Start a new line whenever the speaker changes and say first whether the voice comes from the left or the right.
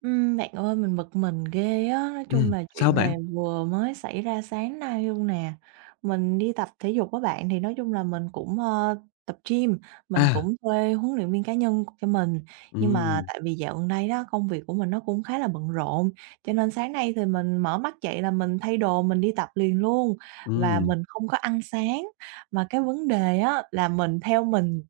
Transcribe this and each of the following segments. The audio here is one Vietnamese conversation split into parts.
right: Bạn ơi, mình bực mình ghê á, nói chung là
left: Sao
right: chuyện
left: bạn?
right: này vừa mới xảy ra sáng nay luôn nè. Mình đi tập thể dục với bạn, thì nói chung là mình cũng tập gym, mình
left: À,
right: cũng thuê huấn luyện viên cá nhân cho mình. Nhưng mà
left: ừm,
right: tại vì dạo gần đây đó, công việc của mình nó cũng khá là bận rộn, cho nên sáng nay thì mình mở mắt dậy là mình thay đồ mình đi tập liền luôn, và
left: ừm,
right: mình không có ăn sáng. Mà cái vấn đề á là mình theo mình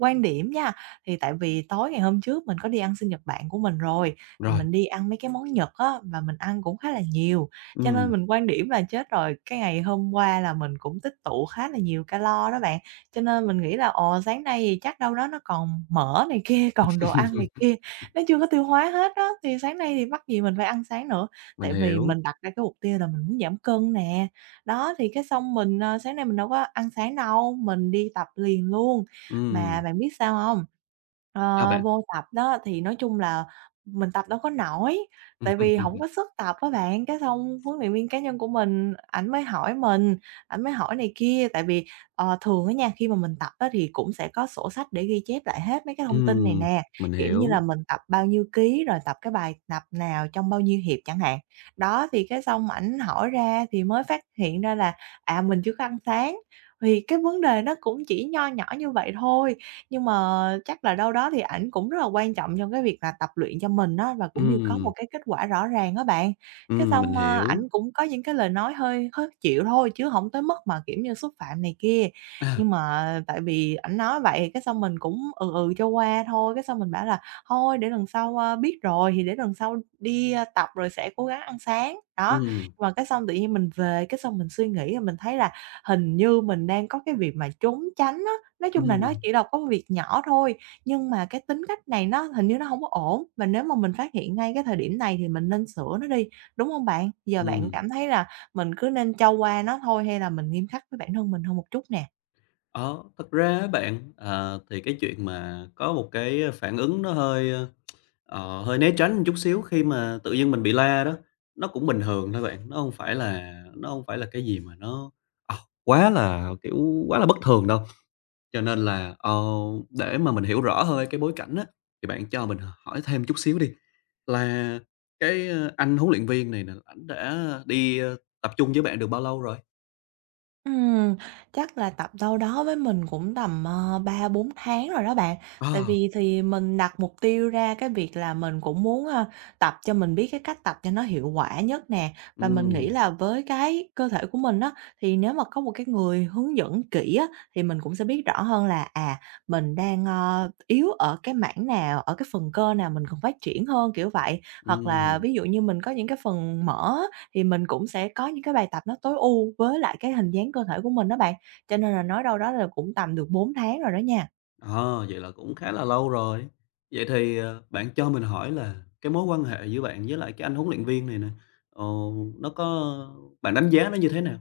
right: quan điểm nha, thì tại vì tối ngày hôm trước mình có đi ăn sinh nhật bạn của mình rồi, thì
left: rồi,
right: mình đi ăn mấy cái món Nhật á, và mình ăn cũng khá là nhiều. Cho nên
left: ừm.
right: mình quan điểm là chết rồi, cái ngày hôm qua là mình cũng tích tụ khá là nhiều calo đó bạn. Cho nên mình nghĩ là, ồ, sáng nay thì chắc đâu đó nó còn mỡ này kia, còn đồ ăn này kia, nó chưa có tiêu hóa hết đó thì sáng nay thì mắc gì mình phải ăn sáng nữa.
left: Mình
right: Tại vì
left: hiểu,
right: mình đặt ra cái mục tiêu là mình muốn giảm cân nè. Đó, thì cái xong mình sáng nay mình đâu có ăn sáng đâu, mình đi tập liền luôn. Mà
left: ừm,
right: bạn biết sao không?
left: sao bạn?
right: Vô tập đó thì nói chung là mình tập đâu có nổi, tại vì hổng có sức tập á bạn, cái xong huấn luyện viên cá nhân của mình, ảnh mới hỏi mình, ảnh mới hỏi này kia. Tại vì thường á nha, khi mà mình tập á thì cũng sẽ có sổ sách để ghi chép lại hết mấy cái thông tin này
left: Ừm,
right: nè,
left: mình
right: kiểu như là
left: hiểu,
right: mình tập bao nhiêu ký, rồi tập cái bài tập nào trong bao nhiêu hiệp chẳng hạn. Đó, thì cái xong ảnh hỏi ra thì mới phát hiện ra là, à, mình chưa có ăn sáng, thì cái vấn đề nó cũng chỉ nho nhỏ như vậy thôi, nhưng mà chắc là đâu đó thì ảnh cũng rất là quan trọng trong cái việc là tập luyện cho mình á, và cũng như có một
left: ừm,
right: cái kết quả rõ ràng á bạn. Cái
left: mình
right: xong
left: hiểu,
right: ảnh cũng có những cái lời nói hơi khó chịu thôi, chứ không tới mức mà, kiểu như, xúc phạm này kia.
left: à,
right: Nhưng mà tại vì ảnh nói vậy, cái xong mình cũng ừ, ừ cho qua thôi, cái xong mình bảo là "Thôi để lần sau biết rồi thì để lần sau đi tập rồi sẽ cố gắng ăn sáng." Đó,
left: ừm,
right: mà cái xong tự nhiên mình về, cái xong mình suy nghĩ rồi mình thấy là hình như mình đang có cái việc mà trốn tránh. Nói chung là nó
left: ừm,
right: chỉ là có việc nhỏ thôi, nhưng mà cái tính cách này nó hình như nó hông có ổn, và nếu mà mình phát hiện ngay cái thời điểm này thì mình nên sửa nó đi, đúng hông bạn? Giờ bạn
left: ừm.
right: cảm thấy là mình cứ nên cho qua nó thôi hay là mình nghiêm khắc với bản thân mình hơn một chút nè?
left: Ờ, thật ra á bạn, ờ, thì cái chuyện mà có một cái phản ứng nó hơi, ơ, ờ, hơi né tránh một chút xíu khi mà tự dưng mình bị la đó, nó cũng bình thường thôi bạn, nó hông phải là cái gì mà nó, ờ, quá là, kiểu, quá là bất thường đâu. Cho nên là, ờ, để mà mình hiểu rõ hơn cái bối cảnh á, thì bạn cho mình hỏi thêm chút xíu đi, là cái, ơ, anh huấn luyện viên này nè, ảnh đã đi, ơ, tập trung với bạn được bao lâu rồi?
right: Ừm, Chắc là tập đâu đó với mình cũng tầm 3-4 tháng rồi đó bạn. Tại
left: Ờ,
right: vì thì mình đặt mục tiêu ra cái việc là mình cũng muốn tập cho mình biết cái cách tập cho nó hiệu quả nhất nè. Và mình nghĩ
left: ừm,
right: là với cái cơ thể của mình á, thì nếu mà có một cái người hướng dẫn kỹ á, thì mình cũng sẽ biết rõ hơn là, à, mình đang yếu ở cái mảng nào, ở cái phần cơ nào mình cần phát triển hơn, kiểu vậy. Hoặc là
left: ừm,
right: ví dụ như mình có những cái phần mỡ thì mình cũng sẽ có những cái bài tập nó tối ưu với lại cái hình dáng cơ thể của mình đó bạn. Cho nên là nói đâu đó là cũng tầm được 4 tháng rồi đó nha.
left: ờ, vậy là cũng khá là lâu rồi. Vậy thì, ờ, bạn cho mình hỏi là cái mối quan hệ giữa bạn với lại cái anh huấn luyện viên này nè, ờ, nó có bạn đánh giá nó như thế nào?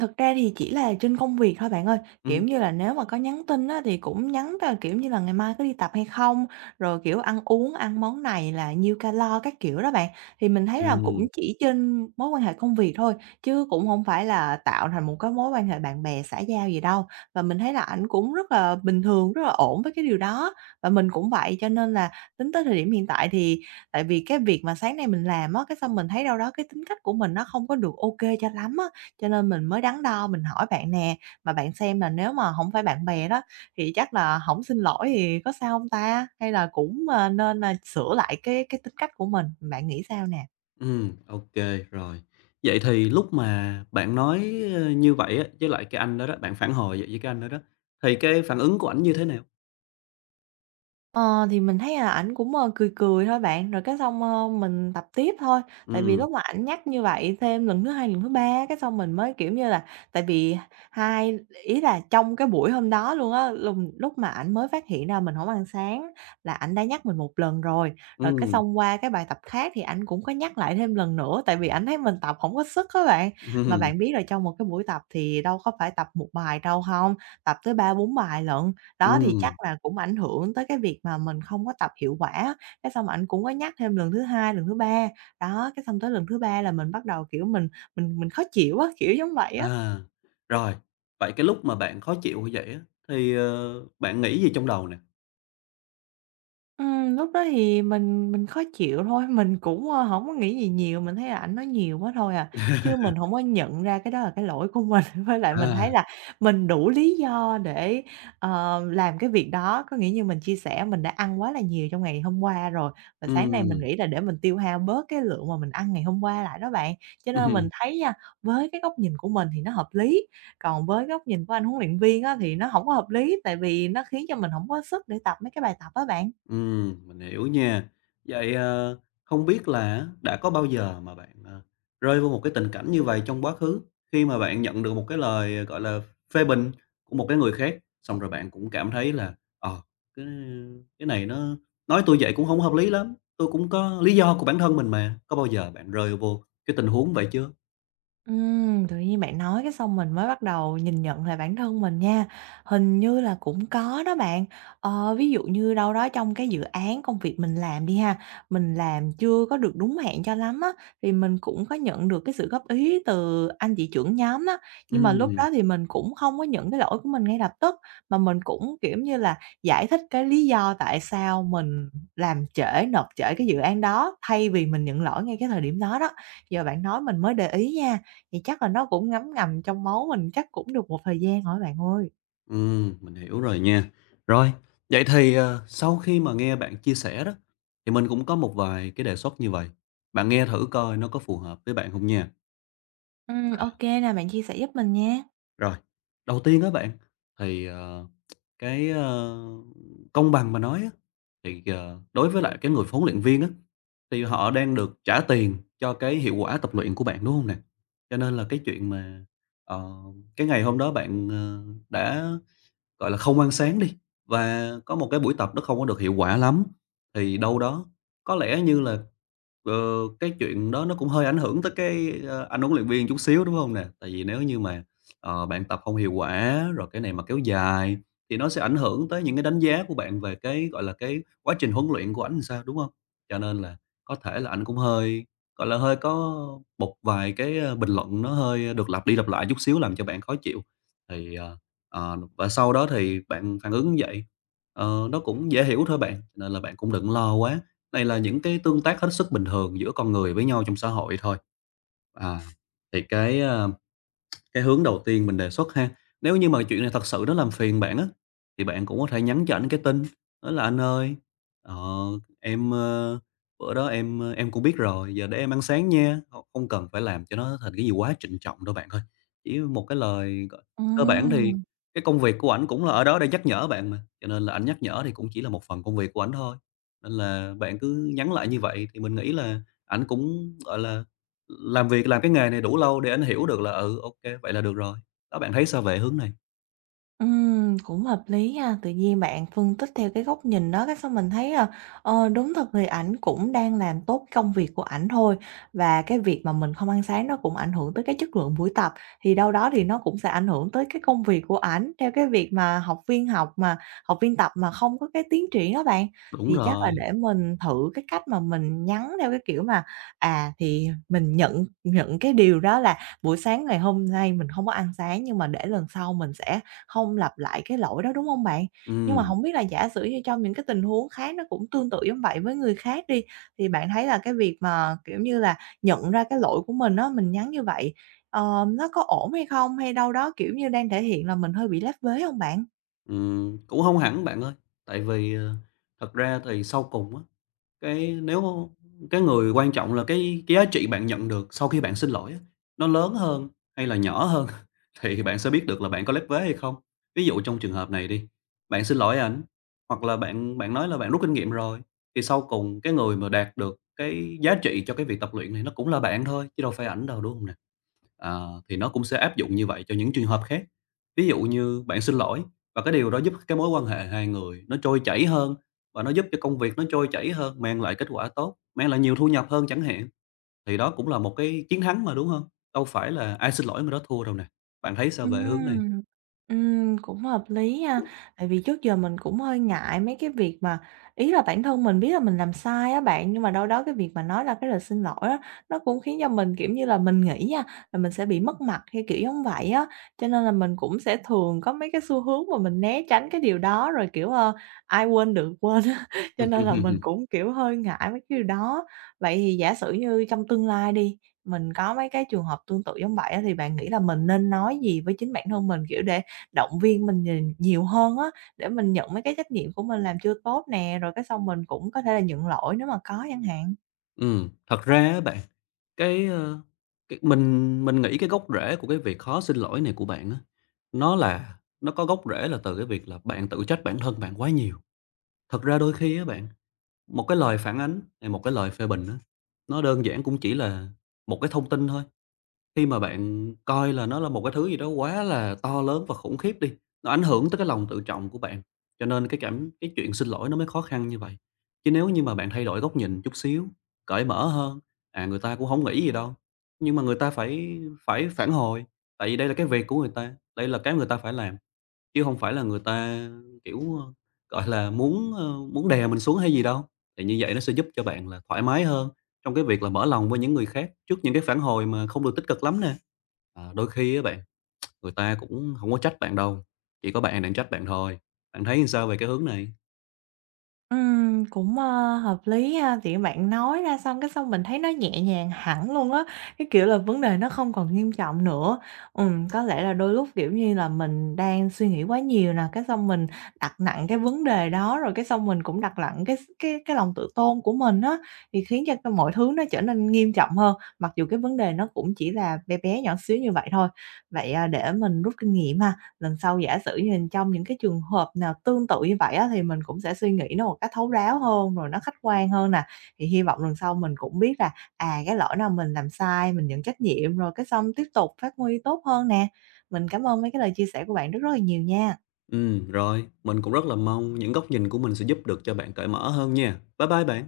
right: Thực ra thì chỉ là trên công việc thôi bạn ơi, kiểu
left: Ừm.
right: như là, nếu mà có nhắn tin á, thì cũng nhắn kiểu như là, ngày mai có đi tập hay không, rồi, kiểu, ăn uống, ăn món này là nhiêu calo các kiểu đó bạn. Thì mình thấy là cũng chỉ trên mối quan hệ công việc thôi, chứ cũng không phải là tạo thành một cái mối quan hệ bạn bè xã giao gì đâu. Và mình thấy là ảnh cũng rất là bình thường, rất là ổn với cái điều đó, và mình cũng vậy. Cho nên là tính tới thời điểm hiện tại thì tại vì cái việc mà sáng nay mình làm á, cái xong mình thấy đâu đó cái tính cách của mình nó không có được ok cho lắm á, cho nên mình mới đắn đo mình hỏi bạn nè, mà bạn xem là nếu mà hổng phải bạn bè đó thì chắc là hổng xin lỗi thì có sao hông ta? Hay là cũng nên sửa lại cái tính cách của mình, bạn nghĩ sao nè?
left: Ok rồi. Vậy thì lúc mà bạn nói, ơ, như vậy á, với lại cái anh đó đó, bạn phản hồi vậy với cái anh đó đó, thì cái phản ứng của ảnh như thế nào?
right: Ờ, thì mình thấy là ảnh cũng cười cười thôi bạn, rồi cái xong mình tập tiếp thôi. Tại vì
left: Ừm,
right: lúc mà ảnh nhắc như vậy thêm lần thứ hai, lần thứ ba cái xong mình mới, kiểu như là tại vì hai ý là trong cái buổi hôm đó luôn á, lúc mà ảnh mới phát hiện ra mình không ăn sáng là ảnh đã nhắc mình một lần rồi. Rồi cái
left: ừm,
right: xong qua cái bài tập khác thì ảnh cũng có nhắc lại thêm lần nữa, tại vì ảnh thấy mình tập không có sức các bạn. Mà
left: ừm,
right: bạn biết rồi trong một cái buổi tập thì đâu có phải tập một bài đâu không? Tập tới 3 4 bài lận. Đó, thì chắc
left: ừm,
right: là cũng ảnh hưởng tới cái việc mà mình không có tập hiệu quả, cái xong ảnh cũng có nhắc thêm lần thứ hai, lần thứ ba. Đó, cái xong tới lần thứ ba là mình bắt đầu, kiểu, mình khó chịu á, kiểu giống vậy á.
left: à, rồi. Vậy cái lúc mà bạn khó chịu như vậy á, thì, ờ, bạn nghĩ gì trong đầu nè?
right: Lúc đó thì mình khó chịu thôi, mình cũng hổng có nghĩ gì nhiều, mình thấy là ảnh nói nhiều quá thôi à, chứ mình không có nhận ra cái đó là cái lỗi của mình. Với lại mình thấy
left: À,
right: là mình đủ lý do để làm cái việc đó, có nghĩa như mình chia sẻ mình đã ăn quá là nhiều trong ngày hôm qua rồi, và sáng nay mình nghĩ là để mình tiêu hao bớt cái lượng mà mình ăn ngày hôm qua lại đó bạn. Cho nên mình
left: ừm.
right: thấy nha, với cái góc nhìn của mình thì nó hợp lý, còn với góc nhìn của anh huấn luyện viên á thì nó không có hợp lý, tại vì nó khiến cho mình không có sức để tập mấy cái bài tập á bạn.
left: Mình hiểu nha. Vậy, ờ, không biết là đã có bao giờ mà bạn, ờ, rơi vô một cái tình cảnh như vậy trong quá khứ, khi mà bạn nhận được một cái lời, ờ, gọi là, phê bình của một cái người khác, xong rồi bạn cũng cảm thấy là "Ờ, cái cái này nó nói tôi vậy cũng không hợp lý lắm, tôi cũng có lý do của bản thân mình mà." Có bao giờ bạn rơi vô cái tình huống vậy chưa?
right: Tự nhiên bạn nói cái xong mình mới bắt đầu nhìn nhận lại bản thân mình nha. Hình như là cũng có đó bạn. Ví dụ như đâu đó trong cái dự án công việc mình làm đi ha, mình làm chưa có được đúng hạn cho lắm á, thì mình cũng có nhận được cái sự góp ý từ anh chị trưởng nhóm á. Nhưng mà lúc
left: Ừm.
right: đó thì mình cũng không có nhận cái lỗi của mình ngay lập tức, mà mình cũng, kiểu như là, giải thích cái lý do tại sao mình làm trễ, nộp trễ cái dự án đó, thay vì mình nhận lỗi ngay cái thời điểm đó đó. Giờ bạn nói mình mới để ý nha, thì chắc là nó cũng ngấm ngầm trong máu mình chắc cũng được một thời gian rồi á bạn ơi.
left: Mình hiểu rồi nha. Rồi, vậy thì, ờ, sau khi mà nghe bạn chia sẻ đó, thì mình cũng có một vài cái đề xuất như vậy bạn nghe thử coi nó có phù hợp với bạn không nha. À.
right: Ô kê nè, bạn chia sẻ giúp mình nha.
left: Rồi, đầu tiên á bạn, thì, ờ, cái, ơ, công bằng mà nói á, thì, ờ, đối với lại cái người huấn luyện viên á, thì họ đang được trả tiền cho cái hiệu quả tập luyện của bạn, đúng không nè? Cho nên là cái chuyện mà, ờ, cái ngày hôm đó bạn, ờ, đã gọi là, không ăn sáng đi, và có một cái buổi tập nó không có được hiệu quả lắm, thì đâu đó có lẽ như là, ờ, cái chuyện đó nó cũng hơi ảnh hưởng tới cái, ơ, anh huấn luyện viên chút xíu, đúng không nè? Tại vì nếu như mà, ờ, bạn tập không hiệu quả, rồi cái này mà kéo dài thì nó sẽ ảnh hưởng tới những cái đánh giá của bạn về cái, gọi là, cái quá trình huấn luyện của ảnh làm sao, đúng không? Cho nên là có thể là anh cũng hơi, gọi là, hơi có một vài cái, ơ, bình luận nó hơi được lặp đi lặp lại chút xíu làm cho bạn khó chịu. Thì, ờ, ờ, và sau đó thì bạn phản ứng như vậy, ờ, nó cũng dễ hiểu thôi bạn, nên là bạn cũng đừng lo quá. Này là những cái tương tác hết sức bình thường giữa con người với nhau trong xã hội thôi. À, thì cái hướng đầu tiên mình đề xuất ha, nếu như mà chuyện này thật sự nó làm phiền bạn á, thì bạn cũng có thể nhắn cho ảnh cái tin, đó là "Anh ơi, ờ, em, ơ, bữa đó em, cũng biết rồi, giờ để em ăn sáng nha." Không không cần phải làm cho nó thành cái gì quá trịnh trọng đâu bạn ơi, chỉ một cái lời cơ bản thì
right: Ừm.
left: cái công việc của ảnh cũng là ở đó để nhắc nhở bạn mà, cho nên là ảnh nhắc nhở thì cũng chỉ là một phần công việc của ảnh thôi. Nên là bạn cứ nhắn lại như vậy thì mình nghĩ là ảnh cũng, gọi là làm việc, làm cái nghề này đủ lâu để anh hiểu được là, ừ, ok vậy là được rồi. Đó, bạn thấy sao về hướng này?
right: Cũng hợp lý ha. Tự nhiên bạn phân tích theo cái góc nhìn đó, cái xong mình thấy đúng thật thì ảnh cũng đang làm tốt công việc của ảnh thôi, và cái việc mà mình không ăn sáng nó cũng ảnh hưởng tới cái chất lượng buổi tập, thì đâu đó thì nó cũng sẽ ảnh hưởng tới cái công việc của ảnh, theo cái việc mà học viên tập mà không có cái tiến triển đó bạn.
left: Đúng
right: Thì chắc là
left: rồi,
right: để mình thử cái cách mà mình nhắn theo cái kiểu mà, à, thì mình nhận nhận cái điều đó là buổi sáng ngày hôm nay mình không có ăn sáng, nhưng mà để lần sau mình sẽ không lặp lại cái lỗi đó, đúng không bạn? Nhưng mà
left: ừm,
right: không biết là giả sử như trong những cái tình huống khác nó cũng tương tự giống vậy với người khác đi, thì bạn thấy là cái việc mà, kiểu như là, nhận ra cái lỗi của mình đó mình nhắn như vậy nó có ổn hay không? Hay đâu đó, kiểu như, đang thể hiện là mình hơi bị lép vế không bạn?
left: cũng không hẳn bạn ơi, tại vì, ờ, thật ra thì sau cùng á, Cái nếu cái người quan trọng là cái giá trị bạn nhận được sau khi bạn xin lỗi á, nó lớn hơn hay là nhỏ hơn thì bạn sẽ biết được là bạn có lép vế hay không. Ví dụ trong trường hợp này đi, bạn xin lỗi ảnh hoặc là bạn bạn nói là bạn rút kinh nghiệm rồi, thì sau cùng cái người mà đạt được cái giá trị cho cái việc tập luyện này nó cũng là bạn thôi, chứ đâu phải ảnh đâu, đúng không nè? Ờ, thì nó cũng sẽ áp dụng như vậy cho những trường hợp khác. Ví dụ như bạn xin lỗi và cái điều đó giúp cái mối quan hệ hai người nó trôi chảy hơn và nó giúp cho công việc nó trôi chảy hơn, mang lại kết quả tốt, mang lại nhiều thu nhập hơn chẳng hạn, thì đó cũng là một cái chiến thắng mà, đúng hông? Đâu phải là ai xin lỗi mà đó thua đâu nè. Bạn thấy sao về hướng này?
right: Ừm, Cũng hợp lý ha. Tại vì trước giờ mình cũng hơi ngại mấy cái việc mà ý là bản thân mình biết là mình làm sai á bạn, nhưng mà đâu đó cái việc mà nói là cái lời xin lỗi á, nó cũng khiến cho mình, kiểu như là, mình nghĩ nha, là mình sẽ bị mất mặt hay kiểu giống vậy á. Cho nên là mình cũng sẽ thường có mấy cái xu hướng mà mình né tránh cái điều đó, rồi, kiểu ai quên được quên á, cho nên là mình
left: Ừm,
right: cũng, kiểu, hơi ngại mấy cái điều đó. Vậy thì giả sử như trong tương lai đi mình có mấy cái trường hợp tương tự giống vậy á, thì bạn nghĩ là mình nên nói gì với chính bản thân mình, kiểu, để động viên mình nhìn nhiều hơn á, để mình nhận mấy cái trách nhiệm của mình làm chưa tốt nè, rồi cái xong mình cũng có thể là nhận lỗi nếu mà có chẳng hạn?
left: thật ra á bạn, cái, ơ, cái mình nghĩ cái gốc rễ của cái việc khó xin lỗi này của bạn á, nó có gốc rễ là từ cái việc là bạn tự trách bản thân bạn quá nhiều. Thật ra đôi khi á bạn, một cái lời phản ánh hay một cái lời phê bình á, nó đơn giản cũng chỉ là một cái thông tin thôi. Khi mà bạn coi là nó là một cái thứ gì đó quá là to lớn và khủng khiếp đi, nó ảnh hưởng tới cái lòng tự trọng của bạn. Cho nên cái chuyện xin lỗi nó mới khó khăn như vậy. Chứ nếu như mà bạn thay đổi góc nhìn chút xíu, cởi mở hơn, à, người ta cũng không nghĩ gì đâu, nhưng mà người ta phải phải phản hồi, tại vì đây là cái việc của người ta, đây là cái người ta phải làm. Chứ không phải là người ta, kiểu, ơ, gọi là, muốn đè mình xuống hay gì đâu. Thì như vậy nó sẽ giúp cho bạn là thoải mái hơn trong cái việc là mở lòng với những người khác trước những cái phản hồi mà không được tích cực lắm nè. Ờ, đôi khi á bạn, người ta cũng không có trách bạn đâu, chỉ có bạn đang trách bạn thôi. Bạn thấy làm sao về cái hướng này?
right: Cũng hợp lý ha, tự bạn nói ra xong cái xong mình thấy nó nhẹ nhàng hẳn luôn á, cái kiểu là vấn đề nó không còn nghiêm trọng nữa. Có lẽ là đôi lúc, kiểu như là, mình đang suy nghĩ quá nhiều nè, cái xong mình đặt nặng cái vấn đề đó, rồi cái xong mình cũng đặt nặng cái lòng tự tôn của mình á, thì khiến cho cái mọi thứ nó trở nên nghiêm trọng hơn, mặc dù cái vấn đề nó cũng chỉ là bé bé, nhỏ xíu như vậy thôi. Vậy, à, để mình rút kinh nghiệm ha, lần sau giả sử như trong những cái trường hợp nào tương tự như vậy á, thì mình cũng sẽ suy nghĩ nó một cách thấu đáo hơn, rồi nó khách quan hơn nè. Thì hy vọng lần sau mình cũng biết là, à, cái lỗi nào mình làm sai, mình nhận trách nhiệm, rồi cái xong tiếp tục phát huy tốt hơn nè. Mình cảm ơn mấy cái lời chia sẻ của bạn rất rất là nhiều nha.
left: Ừ rồi, mình cũng rất là mong những góc nhìn của mình sẽ giúp được cho bạn cởi mở hơn nha. Bye bye bạn.